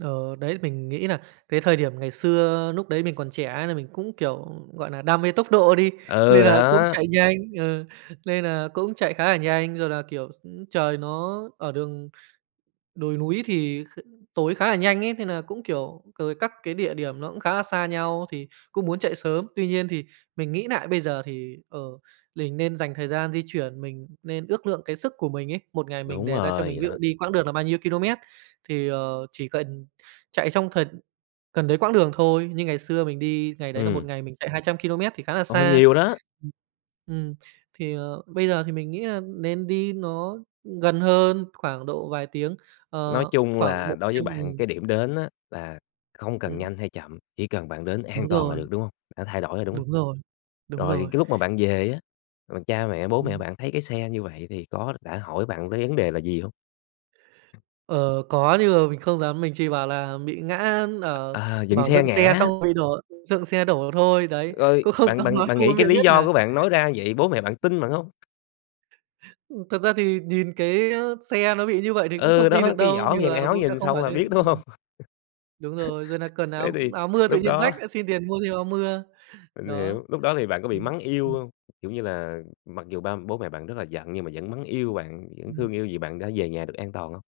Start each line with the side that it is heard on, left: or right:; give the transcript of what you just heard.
right: Ờ, đấy. Mình nghĩ là cái thời điểm ngày xưa, núc đấy mình còn trẻ nên là mình cũng, kiểu, gọi nà, đam mê tốc độ đi,
left: Ừ,
right: lên là cũng
left: đó.
right: chạy nhanh ờ, lên là cũng chạy khá là nhanh rồi là, kiểu, s trời nó ở đường đồi núi thì kh tối khá là nhanh ấy, nên nà cũng, kiểu rồi các cái địa điểm nó cũng khá là xa nhau thì cũng muốn chạy sớm. Tuy nhiên thì mình nghĩ nại bây giờ thì, ờ, mình nên dành thời gian di chuyển, mình nên ước lượng cái sức của mình ấy, một ngày mình
left: Đúng
right: đề ra cho
left: rồi,
right: mình
left: vậy
right: ví dụ
left: đó.
right: đi quãng đường là bao nhiêu ki-lô-mét thì, ờ, chỉ cần chạy trong thần cần đấy quãng đường thôi. Như ngày xưa mình đi, ngày đấy là một
left: Ừm.
right: ngày mình chạy 200 ki-lô-mét thì khá là
left: Ồ,
right: xa.
left: nhiều đó!
right: Ừm, ừm, thì, ờ, bây giờ thì mình nghĩ là nên đi nó gần hơn, khoảng độ vài tiếng,
left: Nói
right: ờ,
left: chung
right: khoảng
left: là
right: một
left: đối với
right: trăm
left: bạn,
right: nghìn.
left: cái điểm đến á là không cần
right: Ừm.
left: nhanh hay chậm, chỉ cần bạn đến an
right: Đúng
left: toàn là
right: rồi.
left: được, đúng hông? Đã thay đổi rồi, đúng hông?
right: Đúng rồi, đúng
left: Rồi
right: rồi.
left: cái lúc mà bạn về á, rồi cha mẹ, bố mẹ
right: Ừm.
left: bạn thấy cái xe như vậy thì có đã hỏi bạn tới vấn đề là gì hông?
right: Ờ, có nhưng mà mình không dám, mình chỉ bảo là bị ngã, ờ,
left: Ờ, dựng
right: bảo
left: xe
right: dựng xe
left: ngã.
right: xong bị đổ dựng xe đổ thôi, đấy,
left: Rồi
right: cũng không
left: bạn
right: dám
left: bạn
right: nói
left: bạn
right: cho bố
left: nghĩ
right: mẹ
left: cái lý
right: biết
left: do
right: nà
left: của bạn nói ra vậy, bố mẹ bạn tin bạn hông?
right: Ừm, thật ra thì nhìn cái, ơ, xe nó bị như vậy thì cũng
left: Ừ,
right: không tin
left: đó,
right: được
left: cái
right: đâu,
left: vỏ
right: nhưng
left: dàn
right: mà
left: áo
right: bố mẹ
left: nhìn
right: không
left: xong
right: hỏi
left: là
right: thêm,
left: biết, đúng hông?
right: ừm. Đúng rồi, rồi nà cần
left: Thế
right: áo
left: thì
right: áo mưa tự
left: lúc
right: nhiên
left: đó
right: rách, lại xin tiền mua thêm áo mưa.
left: Mình
right: Đó,
left: hiểu, lúc đó thì bạn có bị
right: ừm,
left: mắng yêu
right: ừm.
left: hông? Kiểu như là, mặc dù ba bố mẹ bạn rất là giận nhưng mà vẫn mắng yêu bạn, vẫn
right: Ừm.
left: thương yêu vì bạn đã về nhà được an toàn hông?